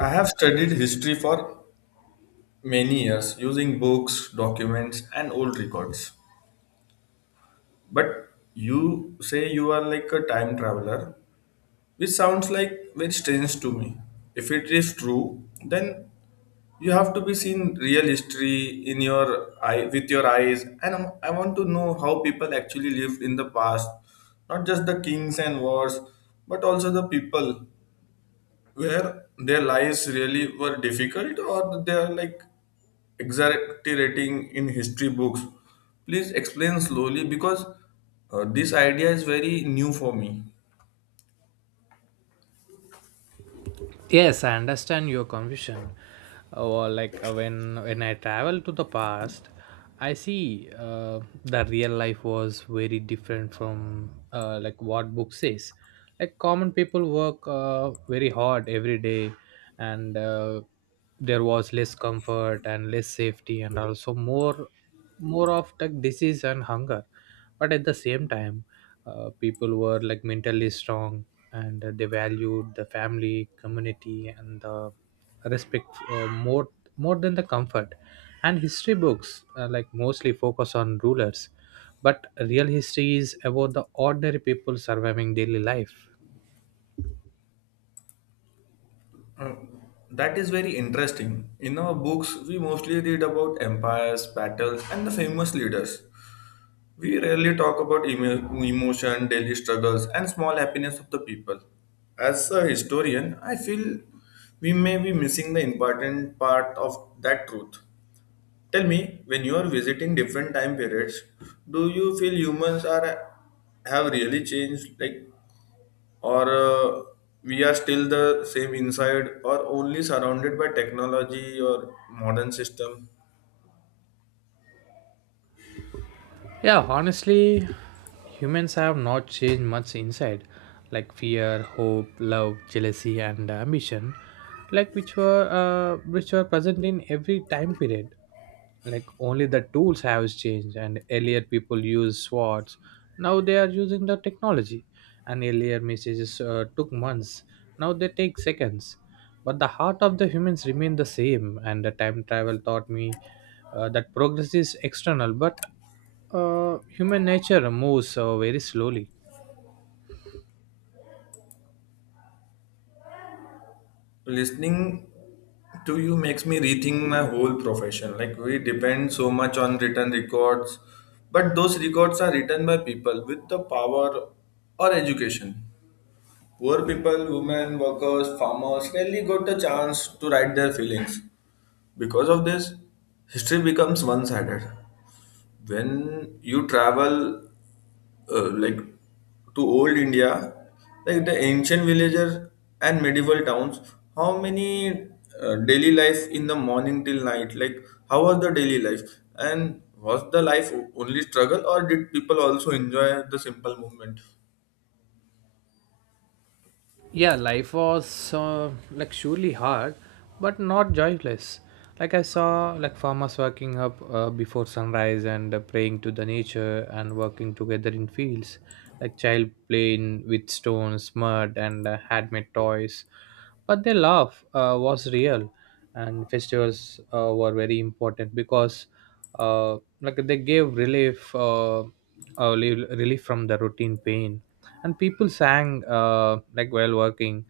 I have studied history for many years using books, documents, and old records. But you say you are like a time traveler, which sounds like very strange to me. If it is true, then you have to be seen real history in your eye with your eyes and I want to know how people actually lived in the past, not just the kings and wars but also the people, where their lives really were difficult or they are like exaggerating in history books. Please explain slowly because this idea is very new for me. Yes, I understand your confusion. Or like, when I travel to the past, I see, the real life was very different from, like what book says. Like common people work, very hard every day, and there was less comfort and less safety, and also more of like disease and hunger. But at the same time, people were like mentally strong, and they valued the family community and the respect, uh, more more than the comfort. And history books, like, mostly focus on rulers, but real history is about the ordinary people surviving daily life. Uh, that is very interesting. In our books, we mostly read about empires, battles, and the famous leaders. We rarely talk about emotion, daily struggles, and small happiness of the people. As a historian, I feel we may be missing the important part of that truth. Tell me, when you are visiting different time periods, do you feel humans are have really changed, like, or we are still the same inside, or only surrounded by technology or modern system? Yeah, honestly, humans have not changed much inside, like fear, hope, love, jealousy, and ambition, like which were present in every time period. Like only the tools have changed, and earlier people used swords, now they are using the technology, and earlier messages, took months, now they take seconds. But the heart of the humans remain the same, and the time travel taught me, that progress is external, but, human nature moves, very slowly. Listening to you makes me rethink my whole profession, like we depend so much on written records, but those records are written by people with the power or education. Poor people, women, workers, farmers rarely got the chance to write their feelings. Because of this, history becomes one-sided. When you travel like to old India, like the ancient villages and medieval towns, how many daily life in the morning till night? Like how was the daily life, and was the life only struggle, or did people also enjoy the simple movement? Yeah, life was, like, surely hard, but not joyless. Like I saw, like farmers waking up, before sunrise, and praying to the nature and working together in fields. Like child playing with stones, mud, and handmade toys. But their love, was real, and festivals, were very important because, like they gave relief. Relief from the routine pain, and people sang, like, while working,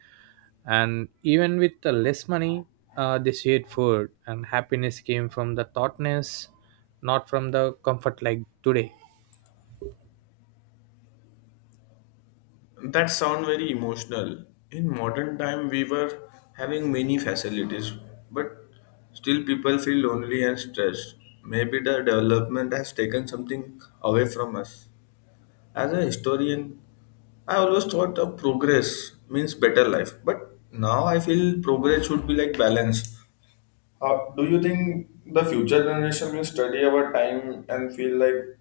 and even with the less money, they shared food, and happiness came from the thoughtness, not from the comfort like today. That sound very emotional. In modern time, we were having many facilities, but still people feel lonely and stressed. Maybe the development has taken something away from us. As a historian, I always thought of progress means better life, but now I feel progress should be like balance. How do you think the future generation will study our time and feel like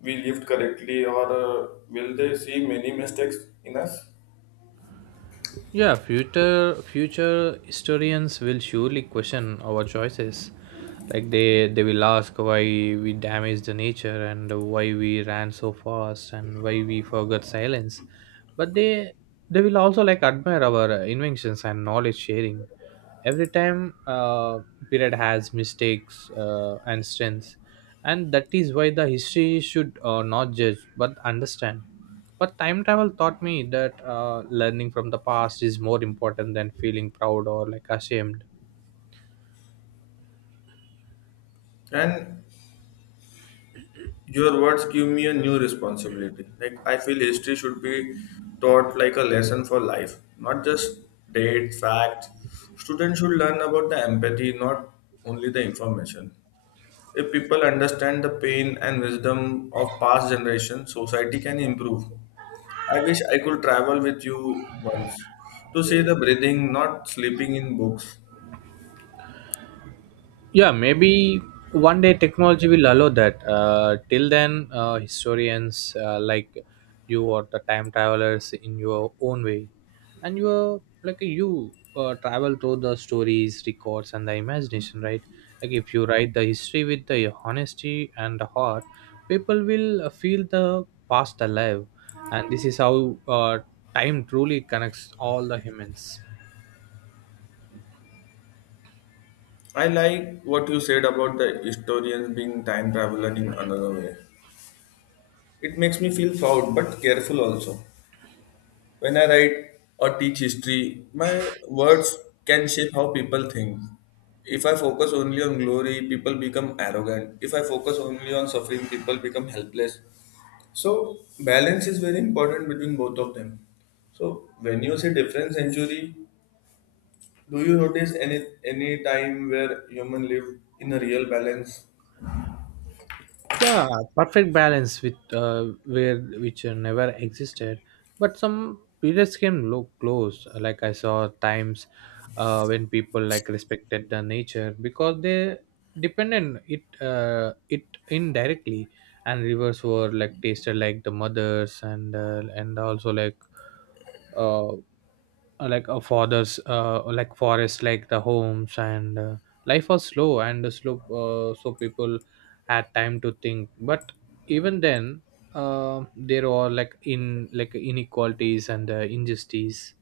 we lived correctly, or will they see many mistakes in us? Yeah, future historians will surely question our choices. Like they will ask why we damaged the nature, and why we ran so fast, and why we forgot silence. But they will also, like, admire our, inventions and knowledge sharing. Every time, period has mistakes, and strengths, and that is why the history should, not judge but understand. But time travel taught me that, learning from the past is more important than feeling proud or like ashamed. And your words give me a new responsibility, like I feel history should be taught like a lesson for life, not just date fact. Students should learn about the empathy, not only the information. If people understand the pain and wisdom of past generations, society can improve. I wish I could travel with you once to see the breathing, not sleeping in books. Yeah, maybe one day technology will allow that, till then, historians, like you or the time travelers in your own way. And you are like you travel through the stories, records, and the imagination, right? Like if you write the history with the honesty and the heart, people will, feel the past alive, and this is how, time truly connects all the humans. I like what you said about the historians being time traveler in another way. It makes me feel proud but careful also. When I write or teach history, my words can shape how people think. If I focus only on glory, people become arrogant. If I focus only on suffering, people become helpless. So, balance is very important between both of them. So, when you say different century, do you notice any time where human live in a real balance? Yeah, perfect balance with, where which, never existed, but some periods came look close. Like I saw times, when people, like, respected the nature because they depended it, it indirectly. And rivers were, like, tasted like the mothers, and also like, uh, like a father's, like forest, like the homes. And life was slow and slow, so people had time to think. But even then, there were like in like inequalities, and injustice,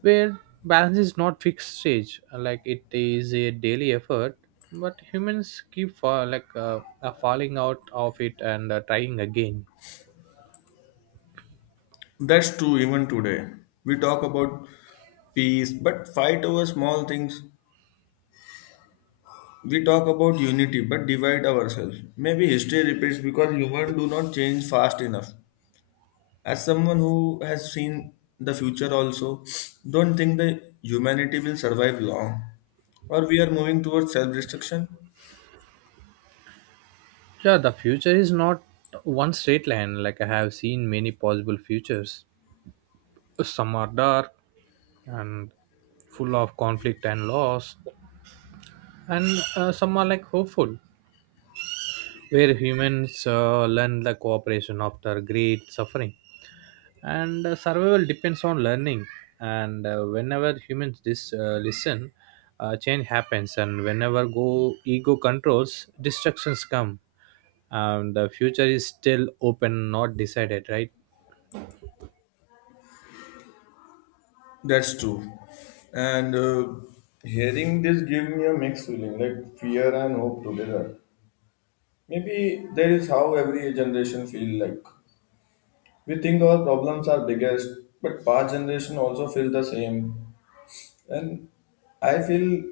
where balance is not fixed stage, like it is a daily effort. But humans keep fall, like, falling out of it, and trying again. That's true even today. We talk about peace, but fight over small things. We talk about unity but divide ourselves. Maybe history repeats because humans do not change fast enough. As someone who has seen the future also, don't think the humanity will survive long. Or we are moving towards self-destruction. Yeah, the future is not one straight line. Like I have seen many possible futures. Some are dark and full of conflict and loss, and some are, like, hopeful, where humans, learn the cooperation after great suffering. And survival depends on learning. And whenever humans, listen, change happens. And whenever go ego controls, destructions come. And the future is still open, not decided, right? That's true. And hearing this give me a mixed feeling, like fear and hope together. Maybe there is how every generation feel like. We think our problems are biggest, but past generation also feel the same. And I feel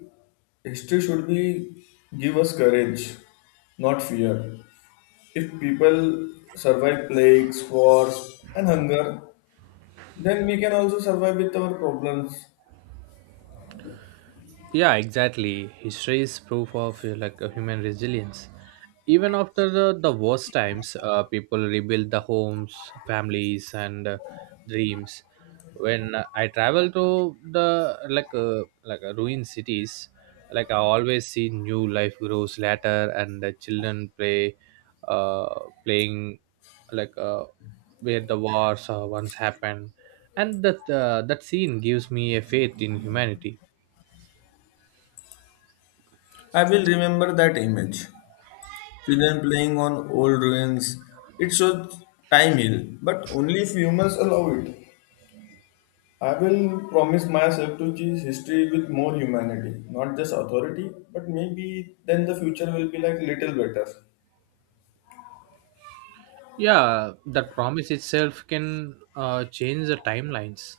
history should be give us courage, not fear. If people survive plagues, wars, and hunger, then we can also survive with our problems. Yeah, exactly. History is proof of, like, a human resilience. Even after the worst times, people rebuild the homes, families, and dreams. When I travel to the, like, ruined cities, like I always see new life grows later, and the children play, uh, playing, like, where the wars, once happened, and that scene gives me a faith in humanity. I will remember that image. Children playing on old ruins. It shows time heal, but only if humans allow it. I will promise myself to choose history with more humanity, not just authority, but maybe then the future will be like little better. Yeah, that promise itself can, change the timelines,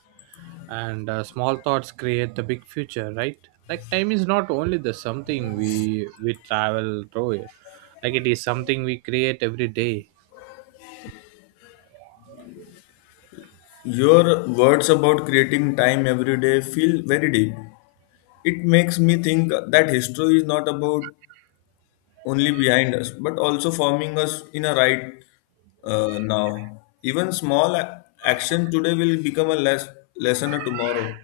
and small thoughts create the big future, right? Like time is not only the something we travel through it, like it is something we create every day. Your words about creating time every day feel very deep. It makes me think that history is not about only behind us, but also forming us in a right now. Even small action today will become a lesson tomorrow.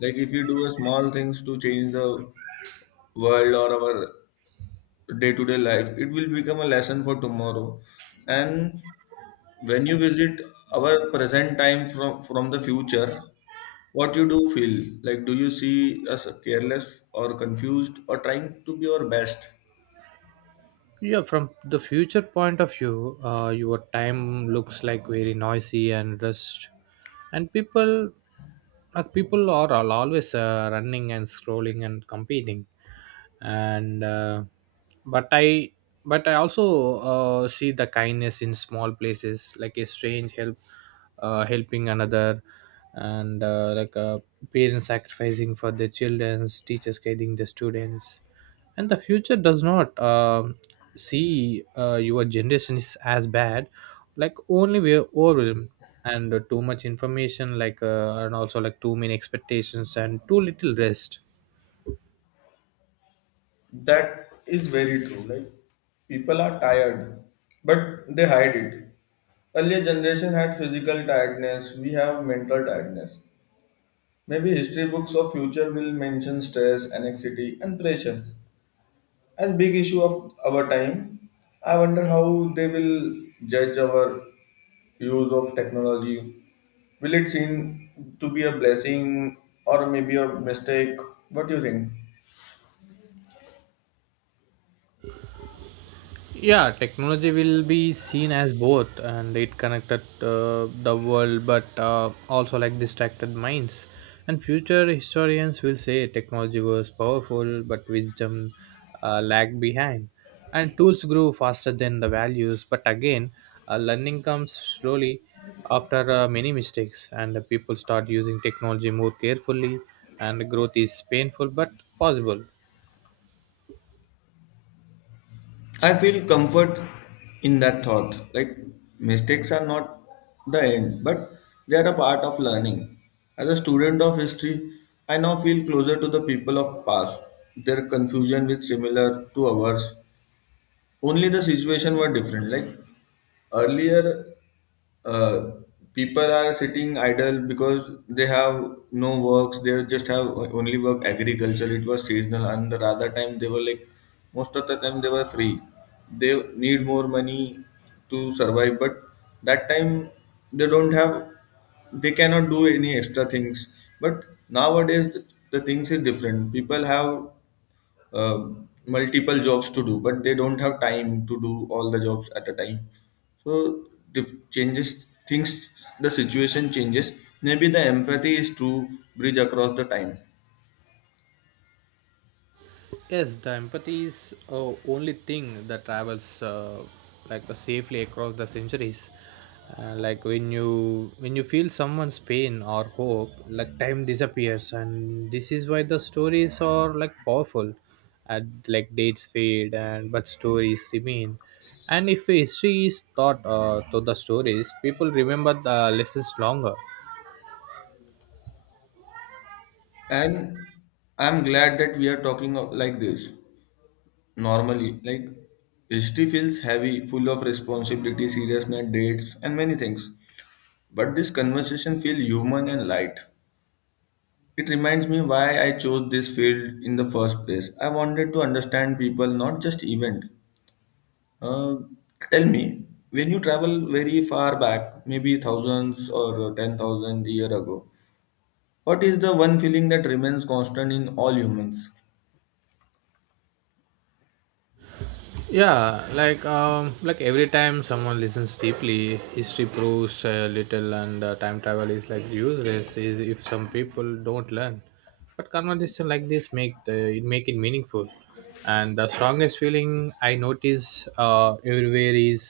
Like if you do a small things to change the world or our day-to-day life, it will become a lesson for tomorrow. And when you visit our present time from the future, what you do feel? Like, do you see us careless or confused or trying to be our best? Yeah, from the future point of view, your time looks like very noisy and rushed, and people, like people are, always, running and scrolling and competing, and but i but I also, see the kindness in small places, like a strange help, helping another, and like, parents sacrificing for their children's teachers guiding the students. And the future does not see, your generation is as bad, like only we're overwhelmed, and too much information, like, and also like too many expectations and too little rest. That is very true. Like, people are tired, but they hide it. Earlier generation had physical tiredness, we have mental tiredness. Maybe history books of future will mention stress, anxiety, and pressure as big issue of our time. I wonder how they will judge our use of technology. Will it seem to be a blessing or maybe a mistake? What do you think? Yeah, technology will be seen as both, and it connected, the world, but, also, like, distracted minds. And future historians will say technology was powerful but wisdom, lagged behind. And tools grew faster than the values, but again, learning comes slowly after, many mistakes, and people start using technology more carefully. And growth is painful but possible. I feel comfort in that thought. Like mistakes are not the end, but they are a part of learning. As a student of history, I now feel closer to the people of past. Their confusion with similar to ours. Only the situation were different. Like earlier uh, people are sitting idle because they have no works. They just have only work agriculture. It was seasonal and the other time they were like most of the time they were free. They need more money to survive, but that time they don't have, they cannot do any extra things. But nowadays the things is different. People have multiple jobs to do, but they don't have time to do all the jobs at a time. So the changes things, the situation changes. Maybe the empathy is to bridge across the time. Yes, the empathy is, only thing that travels, safely across the centuries. Like when you feel someone's pain or hope, like time disappears, and this is why the stories are, like, powerful. And, like, dates fade, and but stories remain. And if history is taught, through the stories, people remember the lessons longer. And I'm glad that we are talking like this normally. Like history feels heavy, full of responsibility, seriousness, dates, and many things. But this conversation feels human and light. It reminds me why I chose this field in the first place. I wanted to understand people, not just event. Uh, tell me, when you travel very far back, maybe thousands or 10,000 year ago, what is the one feeling that remains constant in all humans? Yeah, like, like every time someone listens deeply, history proves, little, and time travel is like useless is, if some people don't learn. But conversation like this make the it make it meaningful. And the strongest feeling I notice, everywhere is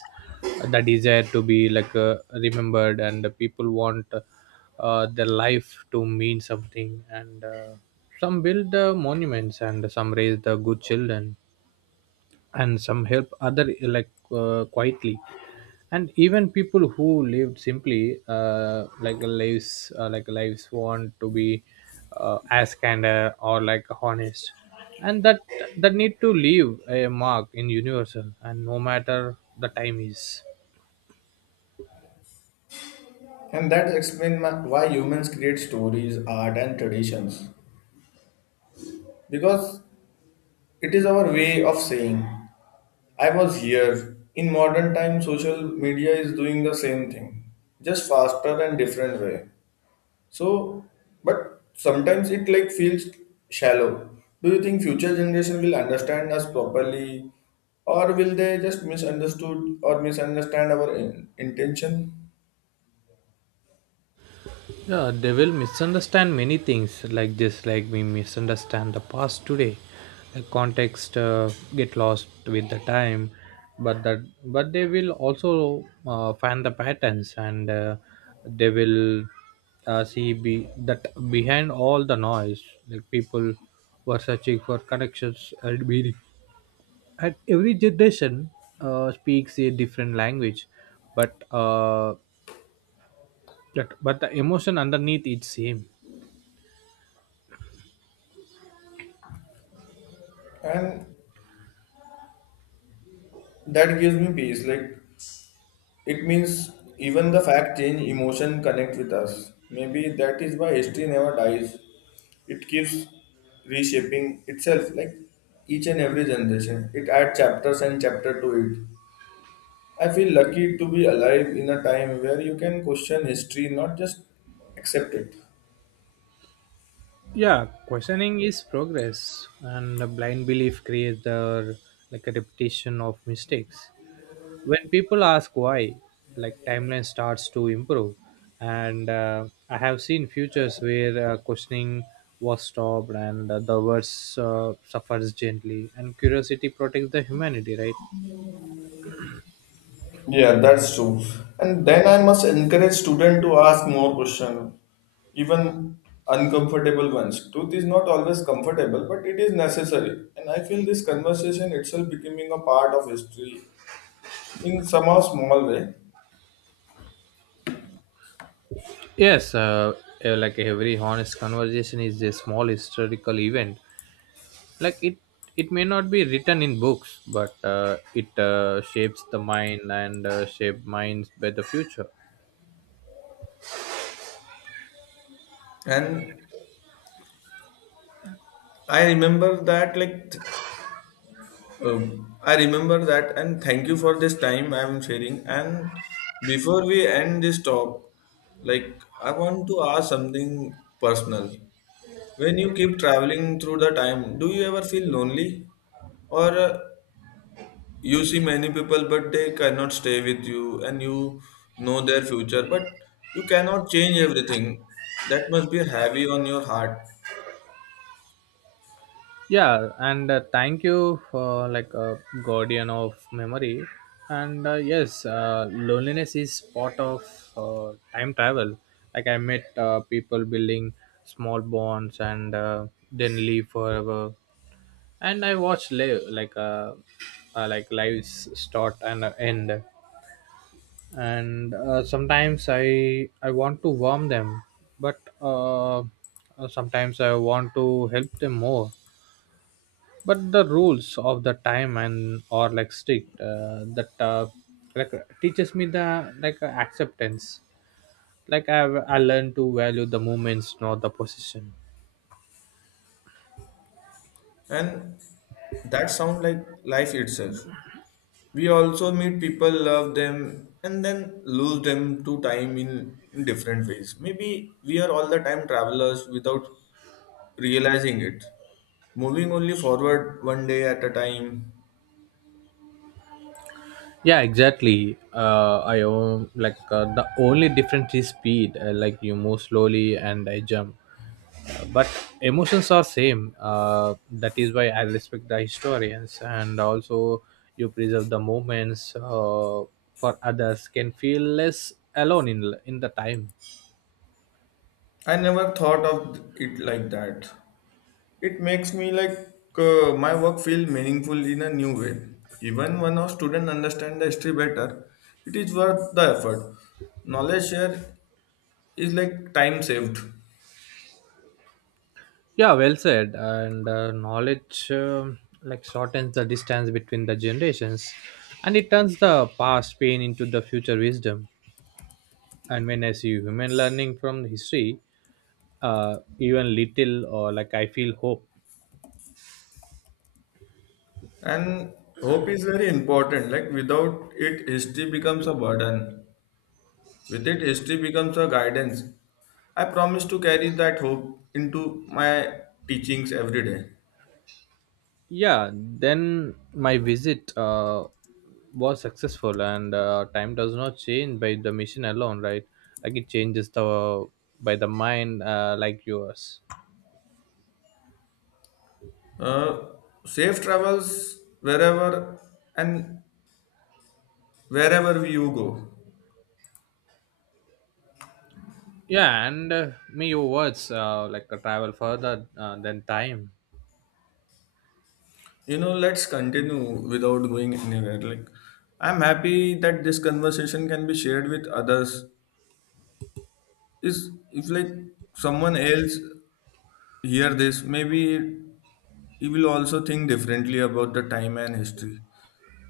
the desire to be, like, remembered, and the people want, their life to mean something, and some build, monuments, and some raise the good children, and some help other, like, quietly, and even people who lived simply, like lives, like lives want to be, as candor or, like, honest, and that need to leave a mark in universal, and no matter the time is. And that explains why humans create stories, art, and traditions. Because it is our way of saying, "I was here." In modern time, social media is doing the same thing, just faster and different way. So, but sometimes it like feels shallow. Do you think future generation will understand us properly, or will they just misunderstood or misunderstand our intention? Yeah, they will misunderstand many things like this. Like we misunderstand the past today, the context, get lost with the time, but that, but they will also, find the patterns, and they will, see be, that behind all the noise, like people were searching for connections and meaning. And every generation, speaks a different language, but, that, but the emotion underneath is same. And that gives me peace. Like it means even the fact change emotion connect with us. Maybe that is why history never dies. It keeps reshaping itself like each and every generation. It adds chapters and chapter to it. I feel lucky to be alive in a time where you can question history, not just accept it. Yeah, questioning is progress, and a blind belief creates the, like, a repetition of mistakes. When people ask why, like timeline starts to improve, and I have seen futures where, questioning was stopped, and the worst, suffers gently, and curiosity protects the humanity, right? Yeah, that's true. And then I must encourage students to ask more questions, even uncomfortable ones. Truth is not always comfortable, but it is necessary. And I feel this conversation itself becoming a part of history in somehow small way. Yes, like every honest conversation is a small historical event, like it may not be written in books, but, it, shapes the mind, and shape minds by the future. And I remember that, like, uh, I remember that, and thank you for this time I'm sharing. And before we end this talk, like, I want to ask something personal. When you keep traveling through the time, do you ever feel lonely? Or you see many people but they cannot stay with you, and you know their future, but you cannot change everything. That must be heavy on your heart. Yeah, and thank you for, like, a guardian of memory, and yes, loneliness is part of, time travel. Like I met, people building small bonds, and then leave forever, and I watched live, like, like lives start and end, and sometimes I want to warm them, but, sometimes I want to help them more, but the rules of the time and are, like, strict, that, like teaches me the, like, acceptance, like I learned to value the moments, not the position. And that sounds like life itself. We also meet people, love them, and then lose them to time in different ways. Maybe we are all the time travelers without realizing it, moving only forward one day at a time. Yeah, exactly, I own, like, the only difference is speed, like, you move slowly and I jump, but emotions are same, that is why I respect the historians, and also you preserve the moments, for others can feel less alone in the time. I never thought of it like that. It makes me like my work feel meaningful in a new way. Even when our student understand the history better, it is worth the effort. Knowledge share is like time saved, Yeah, well said. And knowledge, like, shortens the distance between the generations, and it turns the past pain into the future wisdom. And when I see human learning from history, even little or, like, I feel hope. and hope is very important. Like without it, history becomes a burden. With it, history becomes a guidance. I promise to carry that hope into my teachings every day. Yeah, then my visit, was successful, and time does not change by the mission alone, right? Like it changes the by the mind, like yours. Uh, safe travels wherever and wherever you go. Yeah, and may your words, travel further, than time. You know, let's continue without going anywhere. Like, I'm happy that this conversation can be shared with others. Is if like someone else hear this, maybe he will also think differently about the time and history.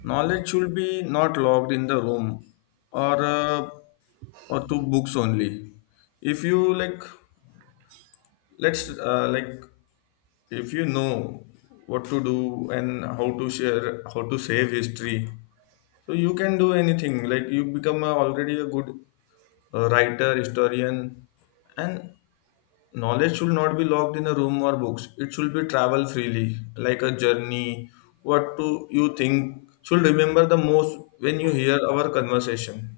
Knowledge should be not locked in the room, or uh, or to books only. If you like, let's like if you know what to do and how to share, how to save history, so you can do anything. Like you become a, already a good writer, historian, and knowledge should not be locked in a room or books. It should be travel freely, like a journey. What do you think should remember the most when you hear our conversation?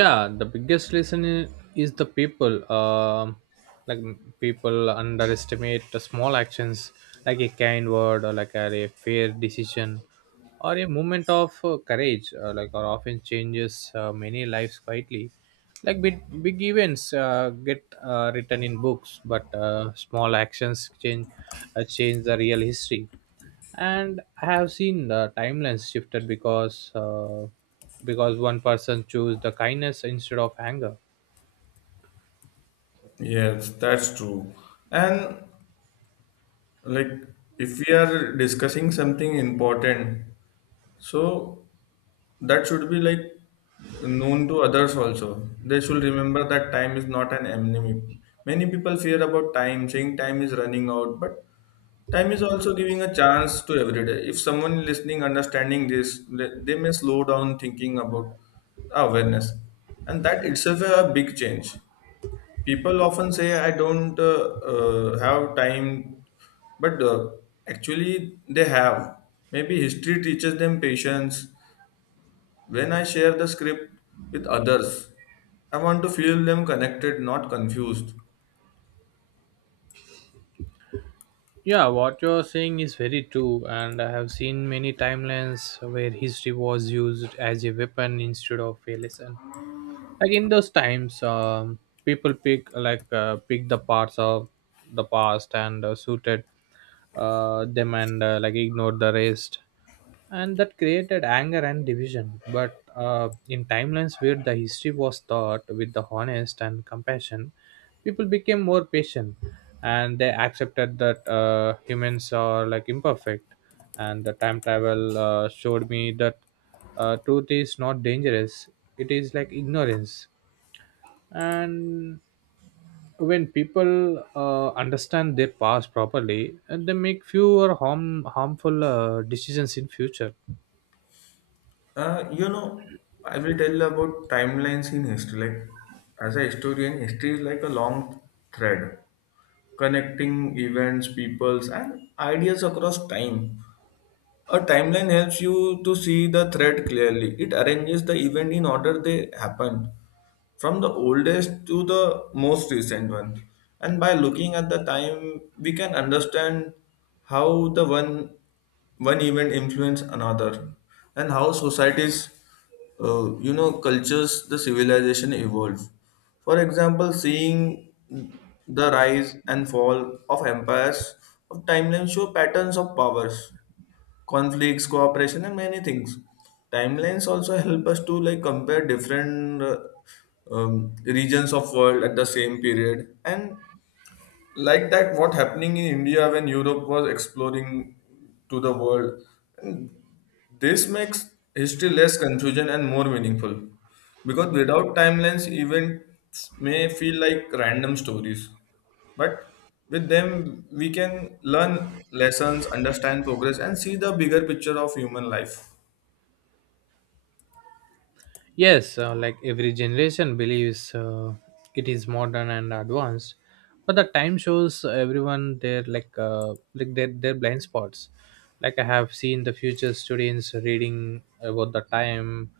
Yeah, the biggest lesson is the people, like, people underestimate the small actions, like a kind word, or like a fair decision, or a moment of, courage, like, or often changes, many lives quietly, like big, big events, get, written in books, but, small actions change the real history. And I have seen the timelines shifted, because one person chose the kindness instead of anger. Yes, that's true. And like if we are discussing something important, so that should be like known to others also. They should remember that time is not an enemy. Many people fear about time, saying time is running out, but time is also giving a chance to every day. If someone listening, understanding this, they may slow down thinking about awareness, and that itself is a big change. People often say, "I don't have time," but actually they have. Maybe history teaches them patience. When I share the script with others, I want to feel them connected, not confused. Yeah, what you're saying is very true, and I have seen many timelines where history was used as a weapon instead of a lesson. Like in those times, people pick the parts of the past, and suited, them, and like, ignored the rest. And that created anger and division. But, in timelines where the history was taught with the honest and compassion, people became more patient, and they accepted that, humans are, like, imperfect. And the time travel, showed me that, truth is not dangerous; it is like ignorance. And when people, understand their past properly, and they make fewer harmful, decisions in future. You know, I will tell about timelines in history. Like, as a historian, history is like a long thread connecting events, peoples, and ideas across time. A timeline helps you to see the thread clearly. It arranges the event in order they happened, from the oldest to the most recent one. And by looking at the time, we can understand how the one event influence another, and how societies, you know, cultures, the civilization evolve. For example, seeing the rise and fall of empires of timeline show patterns of powers, conflicts, cooperation, and many things. Timelines also help us to like compare different regions of world at the same period, and like that what happening in india when europe was exploring to the world. This makes history less confusion and more meaningful, because without timelines events may feel like random stories, but with them we can learn lessons, understand progress, and see the bigger picture of human life. Yes, like every generation believes, it is modern and advanced, but the time shows everyone their, like, like their blind spots. Like I have seen the future students reading about the time,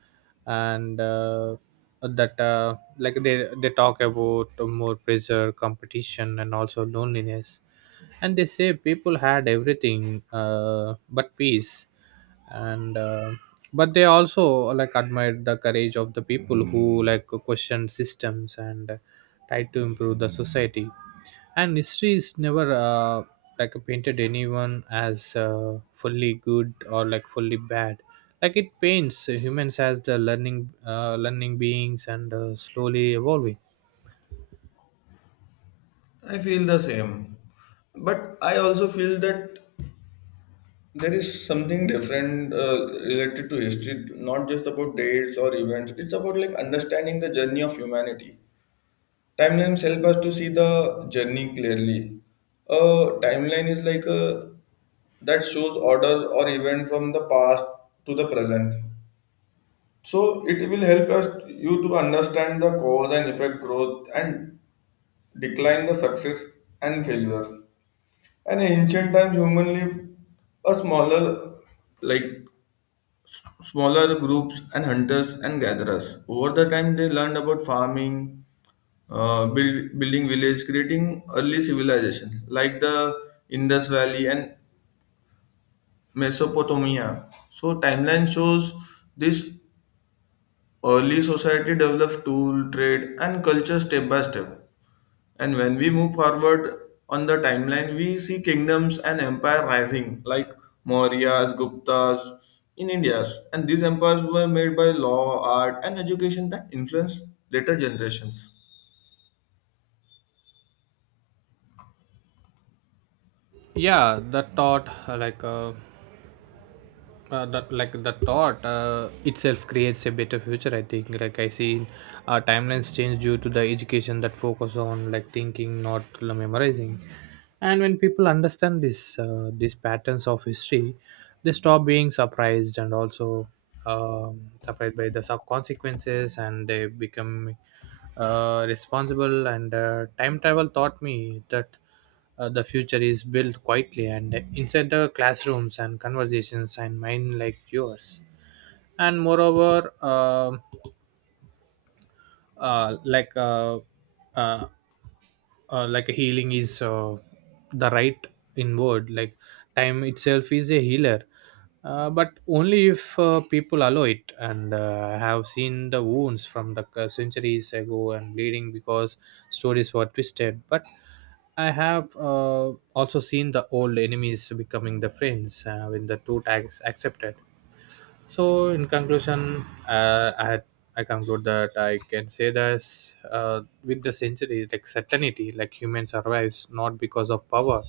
and that, like they talk about more pressure, competition, and also loneliness, and they say people had everything, but peace, and but they also, like, admired the courage of the people who like questioned systems and tried to improve the society. And history is never, like, painted anyone as, fully good or, like, fully bad. Like it paints humans as the learning beings, and slowly evolving. I feel the same, but I also feel that there is something different related to history, not just about dates or events. It's about like understanding the journey of humanity. Timelines help us to see the journey clearly. A timeline is like a that shows orders or events from the past to the present. So it will help us you to understand the cause and effect, growth and decline, the success and failure. And in ancient times, humans lived a smaller, like smaller groups and hunters and gatherers. Over the time, they learned about farming, building village, creating early civilization like the Indus Valley and Mesopotamia. So timeline shows this early society developed tool, trade, and culture step by step. And when we move forward on the timeline, we see kingdoms and empire rising, like Mauryas, Guptas in India. And these empires were made by law, art, and education that influenced later generations. Yeah, that thought, that, like, the thought, itself creates a better future, I think. Like I see, timelines change due to the education that focus on, like, thinking not memorizing. And when people understand this, these patterns of history, they stop being surprised, and also, surprised by the consequences, and they become, responsible, and time travel taught me that, the future is built quietly and inside the classrooms and conversations and mind like yours. And moreover, uh, like uh, uh, like healing is, the right in word, like time itself is a healer, but only if, people allow it, and I have seen the wounds from the, centuries ago, and bleeding because stories were twisted. But I have, also seen the old enemies becoming the friends, when the truth is accepted. So, in conclusion, I had, I conclude that I can say that, with the century, like certainty, like human survives not because of power,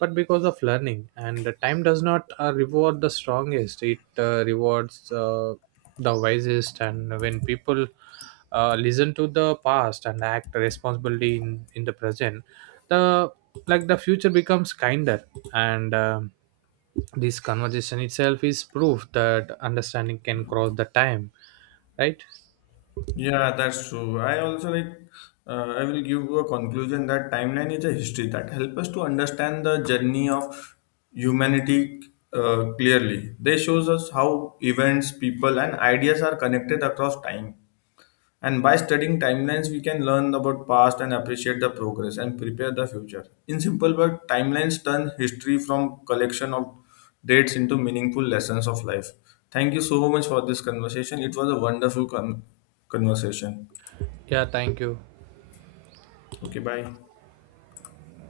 but because of learning. And the time does not, reward the strongest; it, rewards, the wisest. And when people, listen to the past and act responsibly in the present, the like the future becomes kinder. And. um this conversation itself is proof that understanding can cross the time, right? Yeah, that's true. I also like. I will give a conclusion that timeline is a history that help us to understand the journey of humanity clearly. They shows us how events, people, and ideas are connected across time. And by studying timelines, we can learn about past and appreciate the progress and prepare the future. In simple words, timelines turn history from collection of dates into meaningful lessons of life. Thank you so much for this conversation. It was a wonderful conversation. Yeah, thank you. Okay, bye.